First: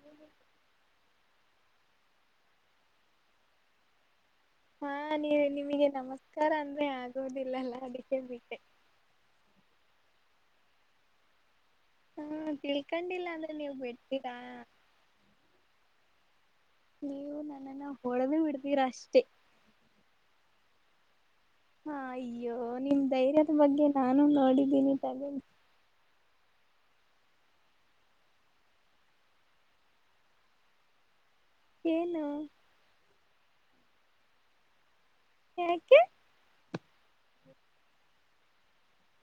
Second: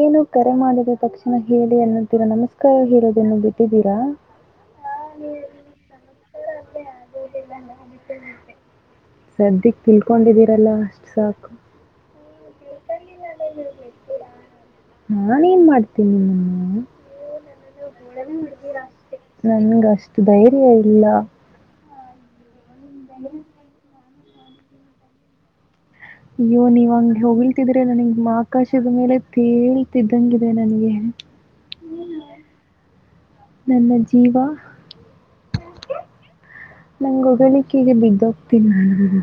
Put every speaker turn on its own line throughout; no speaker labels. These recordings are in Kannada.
ಏನು ಕರೆ ಮಾಡಿದ ತಕ್ಷಣ ಹೇಳಿ ಎನ್ನುತ್ತ. ರಾ ನಮಸ್ಕಾರ ಹೀರೋದನ್ನು ಬಿಟ್ಟಿದ್ದೀರಾ.
ಹಾ ನೀ ನಿಮಗೆ ನಮಸ್ಕಾರ ಅಂದ್ರೆ ಆಗೋದಿಲ್ಲಲ್ಲ ಅದಕ್ಕೆ ಬಿಟ್ಟೆ.
ಸದಿಕ್ಕ ತಿಳ್ಕೊಂಡಿದೀರಲ್ಲ ಅಷ್ಟ್ ಸಾಕು.
ಕಂಡಿಲ್ಲ ಅಂದ್ರೆ ನೀವು ಬಿಡ್ತೀರಾ.
[inaudible]
ನೀವು ನನ್ನನ್ನ ಹೊಡದು ಬಿಡ್ತೀರ ಅಷ್ಟೇ.
ಏ ಇಲ್ಲ.
ಹಾ ಅಯ್ಯೋ ನಿಮ್ ಧೈರ್ಯದ ಬಗ್ಗೆ ನಾನು ನೋಡಿದ್ದೀನಿ ತಗೊಳಿ.
ಅಯ್ಯೋ ನೀವ್ ಹಂಗ ಹೋಗಿಲ್ತಿದ್ರೆ ನನಗ್ ಆಕಾಶದ ಮೇಲೆ ತೇಲ್ತಿದ್ದಂಗಿದೆ ನನಗೆ.
ಏನು.
ನನ್ನ ಜೀವ.
ಯಾಕೆ.
ನಂಗಗೆ ಹೊಗಳಿಕೆಗೆ ಬಿದ್ದೋಗ್ತೀನಿ ನಾ ಹಹಹ.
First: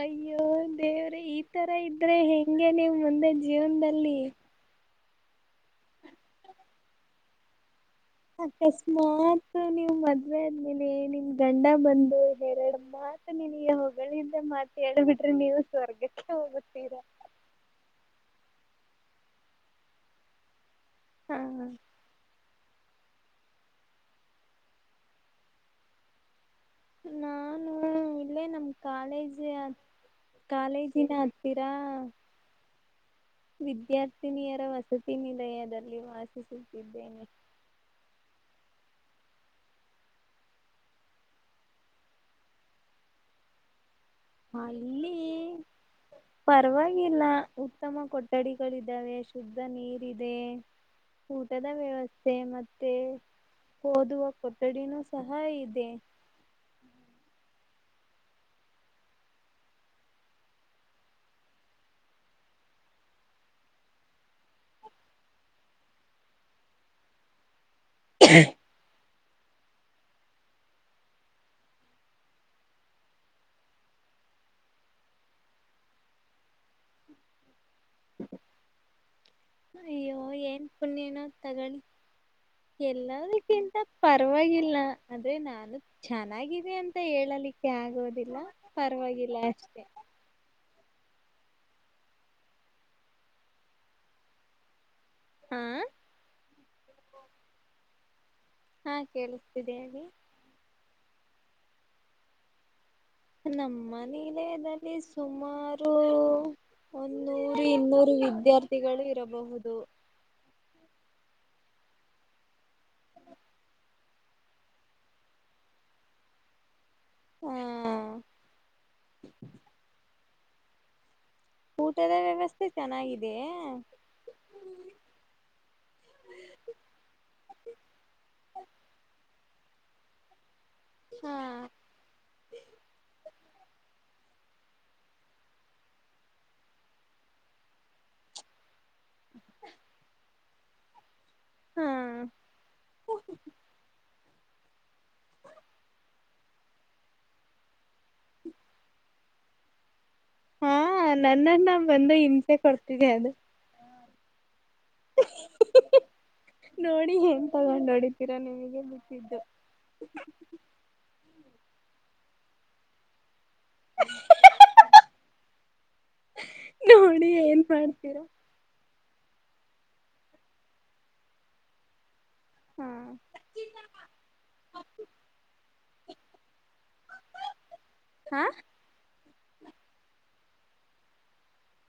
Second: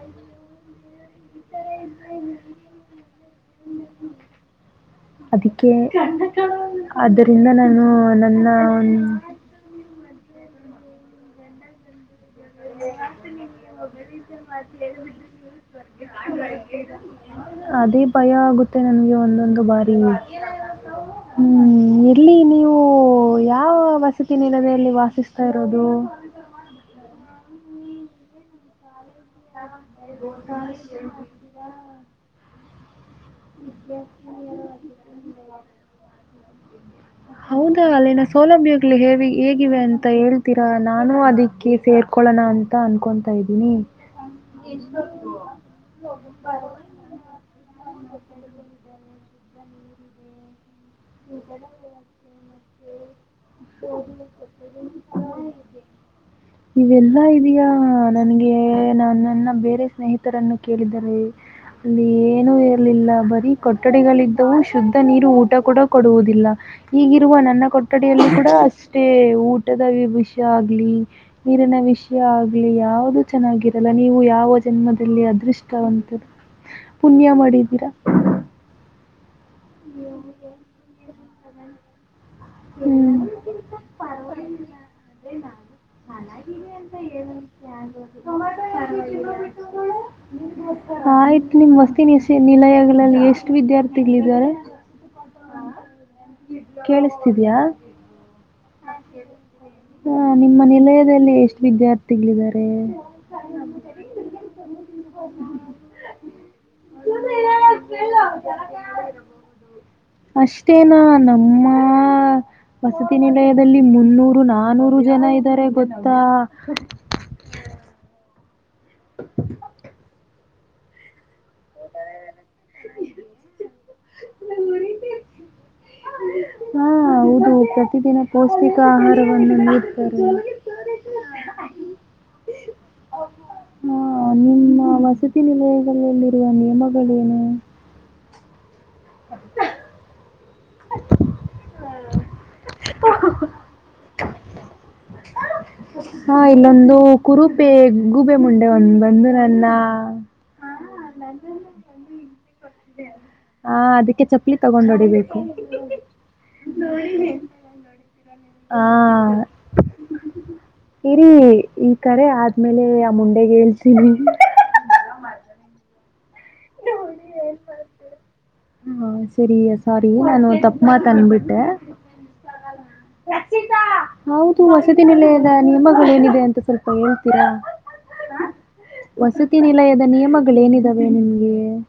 ಅಯ್ಯೋ ದೇವ್ರೇ ಈ ತರ ಇದ್ರೆ ಹೆಗೆ ನೀವು ಮುಂದೆ ಜೀವನದಲ್ಲಿ.
ಅದಕ್ಕೆ ಆದರಿಂದ ನಾನು. ನನ್ನ
ಅಕಸ್ಮಾತ್ ನೀವ್ ಮದ್ವೆ ಆದ್ಮೇಲೆ ನಿಮ್ ಗಂಡ ಬಂದು. ಎರಡು ಮಾಡ ನೀವು ಸ್ವರ್ಗಕ್ಕೆ ಹೋಗುತ್ತೀರಾ
ಅದೇ ಭಯ ಆಗುತ್ ತ್ತೆ ನಮಗೆ ಒಂದೊಂದು ಬಾರಿ
ಹ
ಹ್ಮ್ ಎಲ್ಲಿ ನೀವು. ಹ ಯಾವ ವಸತಿ ನಿಲದೆಯಲ್ಲಿ ವಾಸಿಸ್ತಾ ಇರೋದು.
ನಾನು ಇಲ್ಲೇ ನಮ್ ಕಾಲೇಜ್. ಕಾಲೇಜಿನ ಹತ್ತಿರಾ. ವಿದ್ಯಾರ್ಥಿನಿಯರ ವಸತಿ ನಿಲಯದಲ್ಲಿ ವಾಸಿಸ
ಹೌದಾ ಅಲ್ಲಿನ ಸೌಲಭ್ಯ ಮಳ ಹೇವಿ ಹೇಗಿವೆ ಅಂತ ಹೇಳ್ತೀರಾ ನಾನು ಅದಕ್ಕೆ ಸೇರ್ಕೊಳ್ಳೋಣ ಅಂತ ಅನ್ಕೊತಾ ಇದ್ದೀನಿ.
ಹ ಇಲ್ಲಿ. ಪರವಾಗಿಲ್ಲ ಉತ್ತಮ ಕೊಠಡಿಗಳಿದ್ದಾವೆ. ಶುದ್ಧ ನೀರ ಇದೆ ಊಟದ ವ್ಯವಸ್ಥೆ ಮತ್ತೆ. ಓದುವ ಕೊಠಡಿನೂ ಸಹ ಇದೆ
ನೀವೆಲ್ಲಾ ಇದೀಯಾ. ಹ ನನಗೆ ನನ್ನ ಬೇರೆ ಸ್ನೇಹಿತರನ್ನು ಕೇಳಿದರೆ ಅಲ್ಲಿ ಏನುೂ ಇರ್ಲಿಲ್ಲ ಬರೀ ಕೊಠಡಿಗಳಿದ್ದವು ಶುದ್ಧ ನೀರು ಊಟ ಕೂಡ ಕೊಡುವುದಿಲ್ಲ. ಈಗಿರುವ ನನ್ನ ಕೊಠಡಿಯಲ್ಲೂ ಅಷ್ಟೇ ಊಟದ ವಿಷಯ ಆಗ್ಲಿ ನೀರಿನ ವಿಷಯ ಆಗ್ಲಿ ಯಾವ್ದೂ ಚೆನ್ನಾಗಿ- ನೀವು ಯಾವ ಜನ್ಮದಲ್ಲಿ ಅದೃಷ್ಟವಂತರು. ಪುಣ್ಯ ಮಾಡಿದ್ದೀರಾ
ಅಯ್ಯೋ ಏನ್ ಪುಣನೋ ತಗಳಿ. ಎಲ್ಲದಕ್ಕಿಂತ ಪರವಾಗಿಲ್ಲ ಅದೇ ನಾನು.
[unintelligible]
ಚೆನ್ನಾಗಿದೆ
ಆಯ್ತು
ಅಂತ ಹೇಳಲಿಕ್ಕೆ ಆಗೋದಿಲ್ಲ ಪರವಾಗಿಲ್ಲ ಅಷ್ಟೆ
[unintelligible] ನಿಲಯಲ್ಲಿ ಎಷ್ಟು ವಿದ್ಯಾರ್ಥಿಗಳಿದಿದ್ದಾರೆ.
ಹಾ
ಕೇಳುಸ್ತಿದಿಯ
ಹಾ ಕೇಳಿಸ್ತಿದೆ ಹೇಳಿ
ಹ ನಿಮ್ಮ ಮನೆಲಿ ಎಷ್ಟು ವಿದ್ಯಾರ್ಥಿಗಳಿದ್ದಾರೆ.
ನಮ್ಮ ಮನೆಯದಲ್ಲಿ ಸುಮಾರು ಒನ್ನೂರು ಇನ್ನೂರು ವಿದ್ಯಾರ್ಥಿಗಳು ಇರಬಹುದು.
[unintelligible] ನಮ್ಮ ಹಾ ವಸತಿ ನಿಲಯದಲ್ಲಿ ಮುನ್ನೂ ನೂರು ನಾನೂರು ಜನ ಇದ್ದಾರೆ ಗೊತ್ತಾ.
ಹಾ
[inaudible]
ಊಟದ ವ್ಯವಸ್ಥೆ ಚೆನ್ನಾಗಿದೆಯೇ. [inaudible]
ಹಾ ಹೌದು ಪ್ರತಿದಿನ ಪೌಷ್ಟಿಕ ಆಹಾರವನ್ನು ನೀಡ್ತಾರೆ.
ಹಾ
ಹಾ, ನಿಮ್ಮ ವಸತಿ ನಿಲಯಗಳಲ್ಲಿರುವ ನಿಯಮಗಳೇನು [unintelligible]
ಹಾ [inaudible]
ಹಾ ಇಲ್ಲೊಂದು ಕುರುೂಪೆ ಗೂಬೆ ಮುಂಡೆ ಒಂದು ಬಂದು ನನ್ನ
ಹಾ ನನ್ನನ್ನ ಬಂದು ಇನ್ಫೆಕ್ಟ್
ಹಾ ಅದಕ್ಕೆ ತಗೊಂಡ ಹೊಡಿಬೇಕು.
ನೋಡಿ ಏನ್ ತಗೊಂಡ್ ಹೊಡಿತೀರಾ ನಿಮಗೆ
ಹಾ
ಬಿಟ್ಟಿದ್ದು
ಇರಿ ಈ ಕಡೆ ಆದ್ಮೇಲೆ ಅಮೌನ್ [unintelligible]
ನೋಡಿ ಏನ್ ಮಾಡ್ತೀರಾ.
ಹಾ ಸರಿ ಸ್ವಾರಿ ನಾನು ತಪ್ಪ ಮಾತ್ ಅಂದಬಿಟ್ಟೆ.
ಹಾ
ಹೌದು ವಸತಿ ನಿಲಯದ ನಿಯಮಗಳೇನಿದೆ ಅಂತ ಸ್ವಲ್ಪ
ಹಾ
[unintelligible] ವಸತಿ ನಿಲಯದ ನಿಯಮಗಳೇಏನಿದಾವೆ ನಿಮ್ಗೆ ಏ -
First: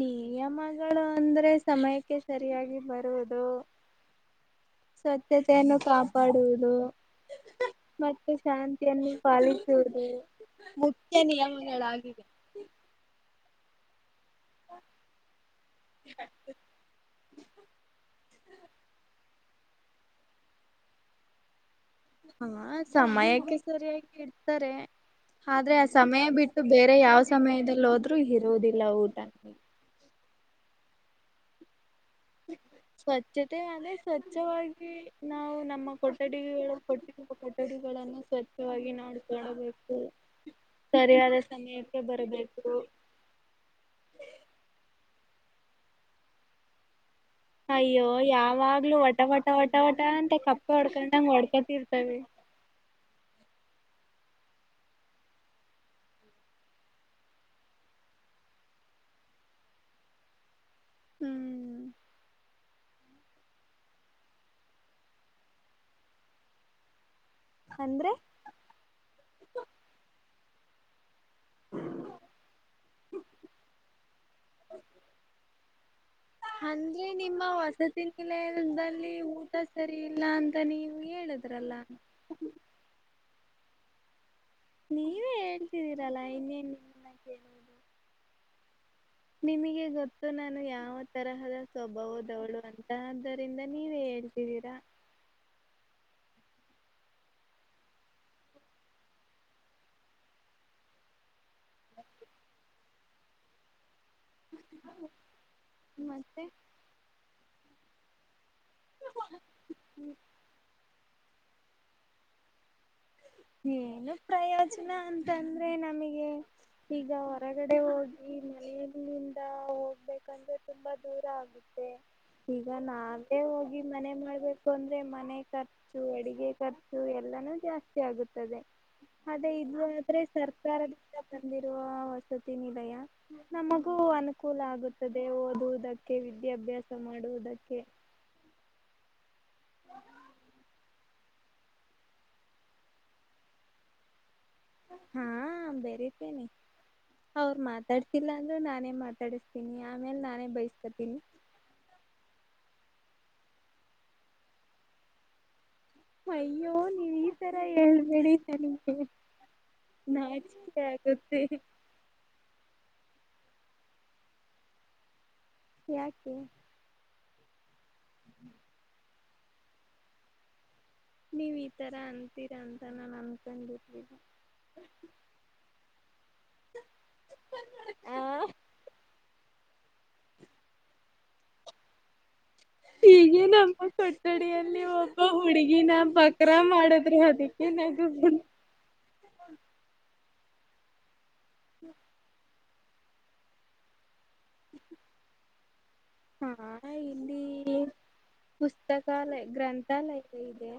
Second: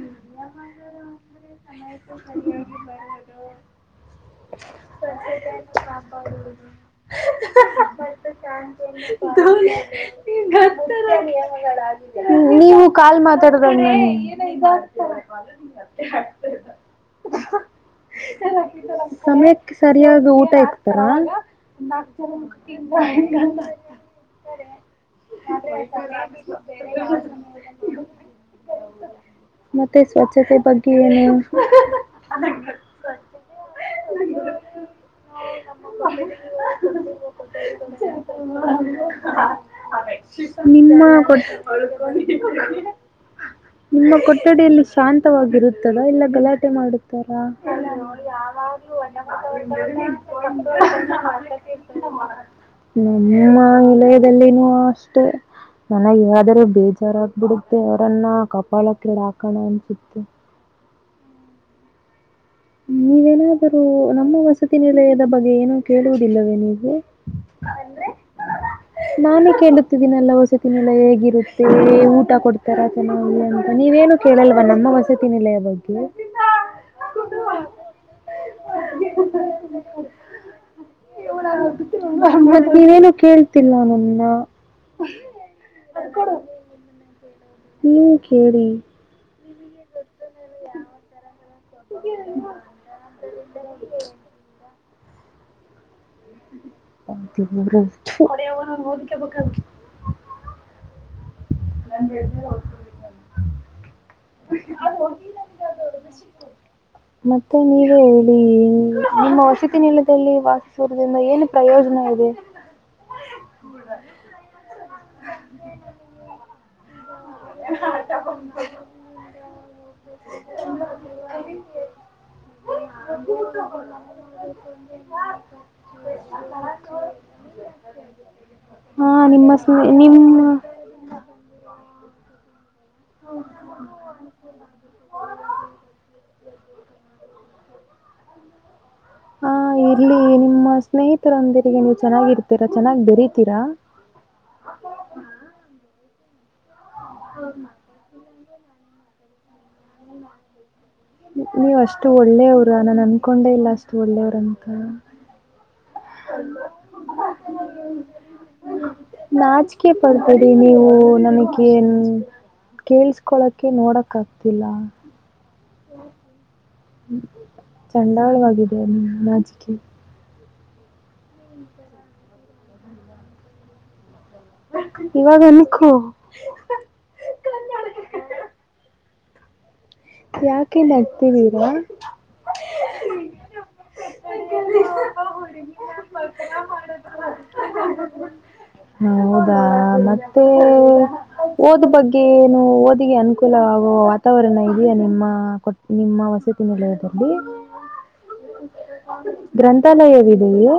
ನಿಯಮಗಳು ಅಂದ್ರೆ ಸಮಯಕ್ಕೆ ಸರಿಯಾಗಿ ಬರುವುದು [inaudible]
[unintelligible]
ಕಾಪಾಡುವುದು ಮತ್ತು ಶಾಂತಿಯನ್ನು ಪಾಲಿಸುವುದು ಮುಖ್ಯ ನಿಯಮಗಳಾಗಿವೆ
ನೀವು ಕಾಲ್ ಮಾತಾಡದವ್ಣೆ [unintelligible] ಸಮಯಕ್ಕೆ ಸರಿಯಾಗಿ ಊಟ ಇಕ್ತಾರಾ
ಹಾ ಸಮಯಕ್ಕೆ ಸರಿಯಾಗಿ ಇಡ್ತಾರೆ ಆದ್ರೆ ಆ ಸಮಯ ಬಿಟ್ಟು ಬೇರೆ ಯಾವ್ ಸಮಯದಲ್ಲಿ ಹೋದ್ರು ಇರುವುದಿಲ್ಲ ಊಟ.
ಮತ್ತೆ ಸ್ವಚ್ಛತೆ ಬಗ್ಗೆ ಏನೇನು
ಸ್ವಚತೆ ಸ್ವಚ್ಛವಾಗಿ ನಾವು ನಮ್ಮ ಕೊಠಡಿಗಳ ಕೊಟ್ಟಿ ಕೊಠಡಿಗಳನ್ನು ಸ್ವಚ್ಛವಾಗಿ ನೋಡ್ಕಳ್ಬೇಕು
ನಿಮ್ಮ
ಸರಿಯಾದ
ಕೊಠ
ಸಮಯಕ್ಕೆ ಬರಬೇಕು
ನಿಮ್ಮ ಕೊಠಡಿಯಲ್ಲಿ ಶಾಂತವಾಗಿರುತ್ತದಾ ಎಲ್ಲ ಗಲಾಟೆ ಮಾಡುತ್ತಾರಾ
ಅಯ್ಯೋ ಯಾವಾಗ್ಲೂ ವಟ ವಟ ವಟ ವಟ ಅಂತ ಕಪ್ಪೆ ಹೊಡ್ಕೊಂಡಂಗ ಹೊಡ್ಕೊತಿರ್ತವೆ
ಹ್ಮ ನಿಮ್ಮ ವಲಯದಲ್ಲಿನೂ ಅಷ್ಟೇ ನನಗಾದ್ರೂ ಬೇಜಾರಾಗಬಿಡುತ್ತೆ ಅವರನ್ನ ಕಪಾಳಕ್ಕೆಡ ಹಾಕೋಣ ಅನ್ಸುತ್ತೆ
ಹ್ಮ್
ನೀವೇನಾದರೂ ನಮ್ಮ ವಸತಿ ನಿಲಯದ ಬಗ್ಗೆ ಏನೂ ಕೇಳುವುದಿಲ್ಲವೇ ನೀವು
ಅಂದ್ರೆ
ನಾನೇ ಕೇಳುತ್ತಿದ್ದೀನಲ್ಲ ವಸತಿನಲ್ಲ ಹೇಗ ಗತ್ತೇ ಊಟ ಕೊಡ್ತಾರ ಚೆನ್ನಾಗಿ ಅಂತ ನೀವೇನು ಕೇಳಲ್ವ ನಮ್ಮ ವಸತಿ ನಿಲಯ ಬಗ್ಗೆ
ಹ ಈ ನಿಮ್ಮ ಹೊಸತಿಿನ ಕಿಲದಲ್ಲಿ ಊಟ ಸರಿ ಇಲ್ಲ ಅಂತ ನೀವು ಹೇಳಿದ್ರಲ್ಲ
ಮತ್ತತ್ ನೀವೇನು ಕೇಳ್ತೀಿ ಸನ್ನ
ನೀವೇ ಹೇಳ್ತಿದ್ದೀರಲ್ಲ ಇನ್ನೇನು
ನೀ್ಮ ಕಿ
ನಿಮಗೆ ಗೊತ್ತು ನಾನು ಯಾವ ತರಹದ ಸ್ವಭಾವದವಳು ಅಂತ ಆದ್ದರಿಂದ ನೀವೇ ಹೇಳ್ತೀರಿ
ಹೊೆಯ ಅವರ ಓದಕ್ಕೆಬೇಕ ಎಲ್ಲನ್ ಹ
ನಸ್ೆ
ಮ ನೀವೇ ಹೇಳಿ ನಿಮ್ಮ ವಸತಿಿನಲದಲ್ಲಿ ವಾಸಿಸುವರು ಏನು ಪ್ರಯೋಜನ ಇದೆ
ಏನು ಪ್ರಯೋಜನ ಅಂತಂದ್ರೆ ನಮಗೆ ಈಗ
ಚ
ನಾ ಹೋಗ್ಬೇಕಂದ್ರೆ ತುಂಬಾ ದೂರ ಆಗುತ್ತೆ ಈಗ ನಾವೇ ಹೋಗಿ ಮನೆ ಮಾಡ್ಬೇಕು ಅಂದ್ರೆ ಮನೆ ಖರ್ಚು ಅಡಿಗೆ ಖರ್ಚು ಎಲ್ಲಾನು ಜಾಸ್ತಿ ಆಗುತ್ತೆ
ಹಾ
ಅದೇ
ನಿಮ್ಮ
ಇದು
ಸ್ನೇ
ಆದ್ರೆ
ನಿಮ್ಮ
ಸರ್ಕಾರದಿಂದ ತಂದಿರುವ ವಸತಿನ ಯ ನಮಗೂ ಅನುಕೂಲ ಆಗುತ್ತದೆ ಓದುವುದಕ್ಕೆ ವಿದ್ಯಾಭ್ಯಾಸ ಮಾಡುವುದಕ್ಕೆ ಕೆ
ಹಾ ಇಲ್ಲಿ ನಿಮ್ಮ ಸ್ನೇಹಿತರೊಂದರಿಗೆ ನೀವು ಚೆನ್ನಾಗಿರ್ತೀರಾ ಚೆನ್ನಾಗಿ್ ಬೆರೀತೀರಾ
ಹಾ ಬರತೇನೆಿ ಅವ್ರ ಮಾತಾಡ್ತಿಲ್ಲ ಅಂದ್ರು ನಾನೇ ಮಾತಾಡಿಸತನಿ
ನೀವ್ ಅಷ್ಟು ಒಳ್ಳೆ ನಾನು ಅಂದಕೊಂಡೆ ಇಲ್ಲ ಅಷ್ಟು ಒಳ್ಳೆಯವ್ರಂತ
ಅಯ್ಯೋ ನೀವ್ ಈ ತರ ಹೇಳ್ಬೇಡಿ ನನಗೆ
ನಾಚಕೆ ಪಡ್ತರಿ
ನಾಚಿಕೆ
ನೀವು
ಆಗುತ್ತೆ
ನಮಗೆ ಕೇೇಳಸ್ಕೊಳಕೆ ನೋಡಕ್ ಆಗ್ತಿಲ್ಲ
ಯಾಕೆ
ಚಂಡಾಳವಾಗಿದೆ ಅ ನಾಜಿಕೆ
ನೀವ್ ಈ ತರ ಅಂತೀರಾ ಅಂತ ನಾನು ಅನ್ಕೊಂಡರ್ಿಲ್ಲ
ಇವಾಗಾಗನಕ್ಕ ಯಾಕೆ ನಡ್ತಿದ್ದೀರಾ
ಹ್ಮ ನಮ್ಮ ಕೊಠಡಿಯಲ್ಲಿ ಒಬ್ಬ ಹುಡುಗಿನ ಬಕ್ರಾ ಮಾಡಿದ್ರೆ ಅದಕ್ಕೆ ನ
ಹ ಹೌದಾ ಮತ್ತೆ ಓದ ಬಗ್ಗೆ ಏನು ಓದಿಗೆ ಅನುಕೂಲವಗುವ ವಾತಾವರಣ ಇದೆ ಈ ನಿಮ್ಮ ಕೊ ನಿಮ್ಮ
ಹಾ
ವಸತಿ ನಿಲಯದಲ್ಲಿ
ಇಲ್ಲಿ ಪುಸ್ತಕಾಲಯ ಗ್ರಂಥಾಲಯ ಇದೆ
ಗ್ರಂಥಾಲಯವಿದೆಯೇ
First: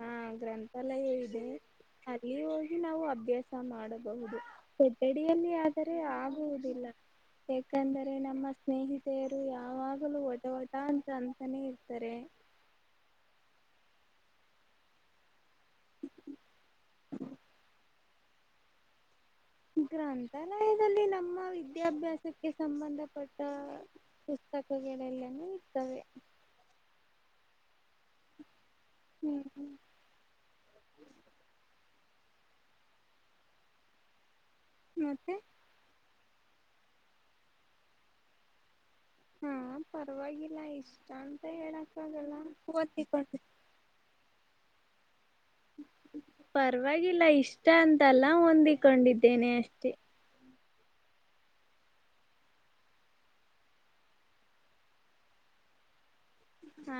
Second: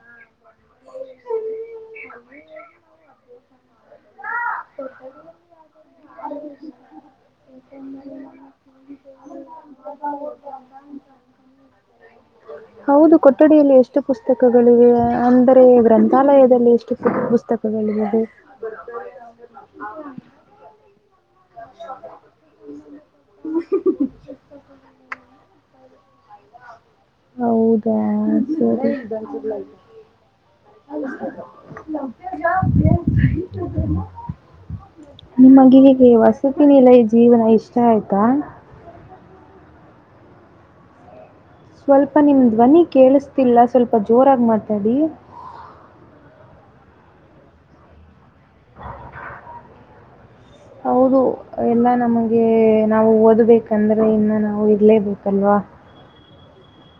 ಹಾ ಗ್ರಂಥಾಲಯ ಇದೆ ಅ ಅಲ್ಲಿ ಹೋಗಿ ನಾವು ಅಭ್ಯಾಸ ಮಾಡಬಹುದು ಕೊಠಡಿಯಲ್ಲಿ ಆದರೆ ಆಗುವುದಿಲ್ಲ ಯಾಕಂದರೆ ನಮ್ಮ ಸ್ನೇಹಿತೆಯ ಅಂತಾನೆ ಇರ್ತಾರೆ
[unintelligible] ಹೌದು ಕೊಟ್ಟ ಕೊಠಡಿಯಲ್ಲಿ ಎಷ್ಟು ಪುಸ್ತಕಗಳಿವೆ ಅಂದರೆ ಗ್ರಂಥಾಲಯದಲ್ಲಿ ಎಷ್ಟು ಪುಸ್ತಕಗಳಿವೆ ಬರ್ತ [unintelligible]
[unintelligible] [inaudible] ಗ್ರಂಥಾಲಯದಲ್ಲಿ ನಮ್ಮ ವಿದ್ಯಾಭ್ಯಾಸಕ್ಕೆ ಸಂಬಂಧಪಟ್ಟ [unintelligible] ಪುಸಕ್ಕಗಳೆಲ್ಲನ ಇರ್ತವೆ
ಹೌದಾ ಸರಿ
ಹ್ಮ್
ಅ [unintelligible] [unintelligible]
ಮತ್ತೆ
ನಿಮ್ಮ ಗಿರಿಗೆ ವಸ್ತು [unintelligible] ಸುಖಿನಿಲ ಈ ಜೀವನ ಇಷ್ಟ ಆಯ್ತಾ
ಹ್ಮ ಪರವಾಗಿಲ್ಲ ಇಷ್ಟ ಅ [unintelligible]
ಸ್ವಲ್ಪ ನಿಮ್ ಧ್ವನಿ ಕೇಳಿಸ್ತಿಲ್ಲ ಸ್ವಲ್ಪ ಜೋರಾಗಿ ಮಾತಾಡಿ
ಪರವಾಗಿಲ್ಲ ಇಷ್ಟ ಅಂತಲ್ಲ ಹೊಂದಿಕೊಂಡಿದ್ದೇನೆ ಅಷ್ಟೇ ಹ [inaudible] [unintelligible]
[unintelligible] ದು ಎಲ್ಲಾ ನಮಗೆ ನಾವು ಓದ್ಬೇಕಂದ್ರೆ ಇನ್ನ ನಾವು ಇರ್ಲೇಬೇಕಲ್ವಾ
ಹ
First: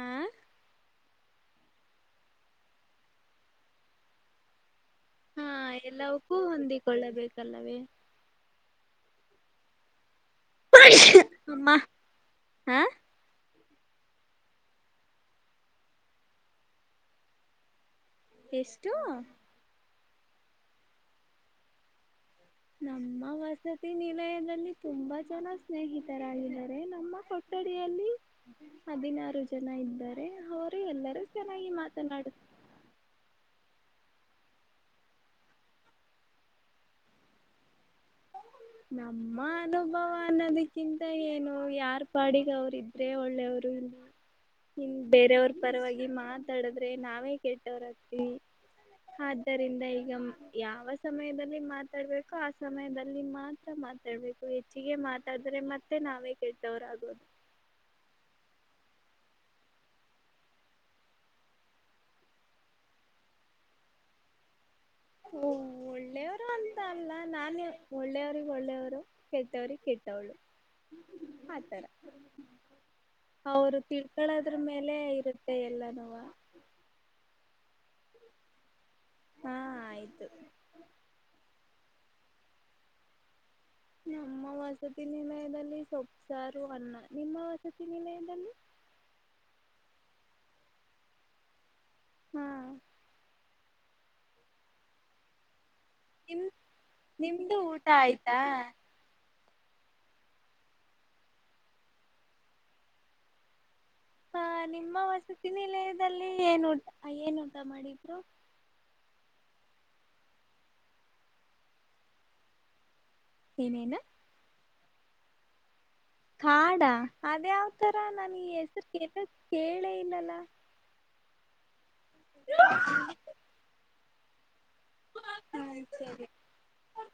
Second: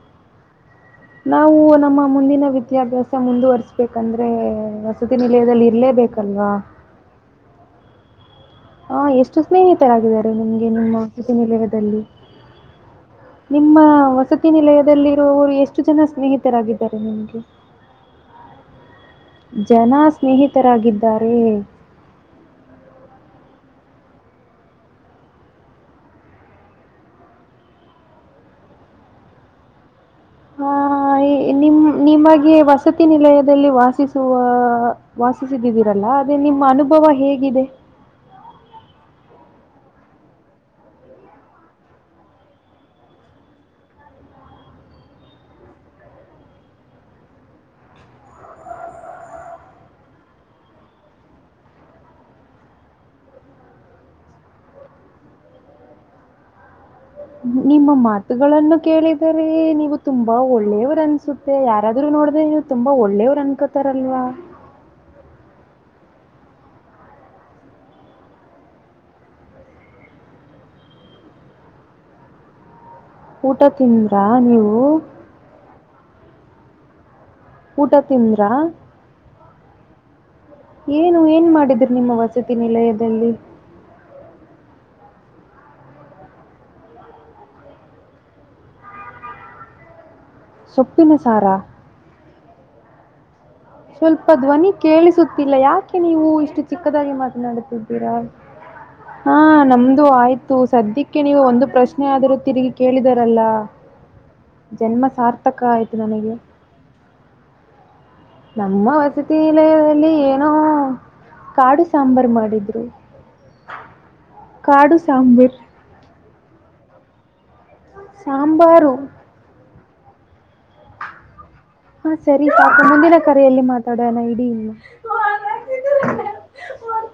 ನಾವು ನಮ್ಮ ಮುಂದಿನ ವಿದ್ಯಾಭ್ಯಾಸ ಮುಂದುವರ್ಸ್ಬೇಕಂದ್ರೆ
ಹಾ ಎಲ್ಲಕ್ಕೂ ಹೊಂದಿಕೊಳ್ಳಬೇಕಲ್ಲವೇ
ಆ, ಎಷ್ಟು ಸ್ನೇಹಿತರಾಗಿದ್ದಾರೆ ನಿಮ್ಗೆ ನಿಮ್ಮ
ಅಮ್ಮ
ಸತಿನಿಲಯದಲ್ಲಿ
ಹಾ
ನಿಮ್ಮ ವಸತಿ ನಿಲಯದಲ್ಲಿರುವವರು ಎಷ್ಟು ಜನ ಸ್ನೇಹಿತರಾಗಿದ್ದಾರೆ ನಿಮ್ಗೆ
ಎಷ್ಟು
ಜನ ಸ್ನೇಹಿತರಾಗಿದ್ದಾರೆ
ನಮ್ಮ ವಸತಿ ನಿಲಯದಲ್ಲಿ ತುಂಬಾ ಜನ ಸ್ನೇಹಿತರಾಗಿದ್ದಾರೆ ನಮ್ಮ ಕೊಟ್ಟು [unintelligible] ಕಡ ಹದಿನಾರು ಜನ ಇದ್ದಾರೆ
ಹಾ
ಅವರು ಎಲ್ಲರೂ ಚೆನ್ನಾಗಿ
ನಿಮ
ಮಾತನಾಡು
ನಿಮಗೆ ವಸತಿ ನಿಲಯದಲ್ಲಿ ವಾಸ [unintelligible] ವಾಸಿಸುವ ವಾಸಿಸಿದಿದ್ದೀರಲ್ಲ ಅದೇ ನಿಮ್ಮ ಅನುಭವ ಹೇಗಿದೆ
ನಮ್ಮ ಅನುಭವ ಅನ್ನೋದಕ್ಕಿಂತ ಏನು ಯಾರ್ ಪಾಡಿಗೆ ಅವರ ಇದ್ರೆ ಒಳ್ಳೆವರು ಬ [unintelligible] ಇನು ಬೇರೆಯವ್ರ ಪರವಾಗಿ ಮಾತಾಡದ್ರೆ ನಾವೇ ಕೆಟ್ಟವ್ರ ಆಗ್ತೀವಿ ಅದರಿಂದ ಈಗ ಯಾವ ಸಮಯದಲ್ಲಿ ಮಾತನಾಡಬೇಕು ಹಾ ಸಮಯದಲ್ಲಿ ಮಾತನಾಡಬೇಕು ಮಾತಾಡ್ಬೇಕು ಹೆಚ್ಚಿಗೆ ಮಾತಾಡಿದ್ರೆ ಮತ್ತೆ ನಾವೇ ಕೇಳ್ತವ್ರ ಆಗೋದು
ನಿಮ್ಮ ಮಾತುಗಳನ್ನು ಕೇಳಿದರೆ ನೀವು ತುಂಬಾ ಒಳ್ಳೆಯವರು ಅನ್ಸುತ್ತೆ ಯಾರಾದ್ರೂ ನೋಡ್ದ [unintelligible] ತುಂಬಾ ಒಳ್ಳೇವ್ರು ಅನ್ಕೋತಾರಲ್ವಾ
[unintelligible] ಹಓ ಒಳ್ಳೆಯ [unintelligible] ರು ಅಂತ ಅಲ್ಲ ನಾನೇ ಒಳ್ಳೆಯವ್ರಿಗೆ ಒಳ್ಳೆಯವರು ಕೆಟ್ಟವ್ರಿಗೆ ಕೆಟ್ಟವ್ಳು ಆತರ
ಊಟ
ಅವರು
ತಿಂದ್ರಾ
ತಿಳ್ಕಳದ್ರ
ನೀವು?
ಮೇಲೆ ಇರುತ್ತೆ ಎಲ್ಲನೂ
ಊಟ ತಿಂದ್ರಾ
ಹಾ ಆಯ್ತು
ಏನು ಏನ್ ಮಾಡಿದ್ರು ನಿಮ್ಮ ವಸತಿ ನಿಲಯದಲ್ಲಿ
ನಮ್ಮ [unintelligible] ನಿಮ್ಮ ವಸತಿ ನಿಲಯದಲ್ಲಿ ಸೊಪ್ಸಾರು ಅನ್ನ ನಿಮ್ಮ ವಸತಿ ನಿಲಯದಲ್ಲಿ [inaudible] [unintelligible]
ಸೊಪ್ಪಿನ ಸಾರಾ
ಹ್ಮ್
ಸ್ವಲ್ಪ ಧ್ವನಿ ಕೇಳಿಸುತ್ತಿಲ್ಲ ಯಾಕ ಯಾಕೆ ನೀವು
ನಿಮ್
ಇಷ್ಟು ಚಿಕ್ಕದಾಗಿ
ನಿಮ್ದು ಊಟ
ಮಾತನಾಡುತ್ತಿದ್ದೀರಾ
ಆಯ್ತಾ
ಹಾ ನಮ್ದು ಆಯ್ತು ಸದ್ಯಕ್ಕೆ ನೀವು ಒಂದು ಪ್ರಶ್ನೆ ಆದರೂ ತಿರುಗಿ ಕೇಳಿದರಲ್ಲ
ಹ ನಿಮ್ಮ
ಜನ್ಮ ಸಾರ್ಥಕ ಆಯ್ತು
ವಸತಿನಿಲದಲ್ಲಿ
ನನಗೆ
ಏನು ಉಟ ಏನು ಉಂಟಾ ಮಾಡಿ
ನಮ್ಮ ವಸತಿ ನಿಲಯದಲ್ಲಿ ಏನು ಕಾಡು ಸಾಂಬಾರು ಮಾಡಿದ್ರು
ಏನೇನ
ಕಾಡು ಸಾಂಬರ್
ಕಾಡ ಅದಾವ್ತರ ನಾನ ಈ
ಸಾಂಬಾರು
ಹೆಸರು ಕೇಳೇ ಇಲ್ಲಲ್ಲ
ಹಾ ಸರಿ ಸಾಕು ಮುಂದಿನ ಕರೆಯಲ್ಲಿ ಮಾತಾಡೋಣ ಇಡೀ ಇನ್ನು
ಹ್ಮ ಸರಿ [unintelligible]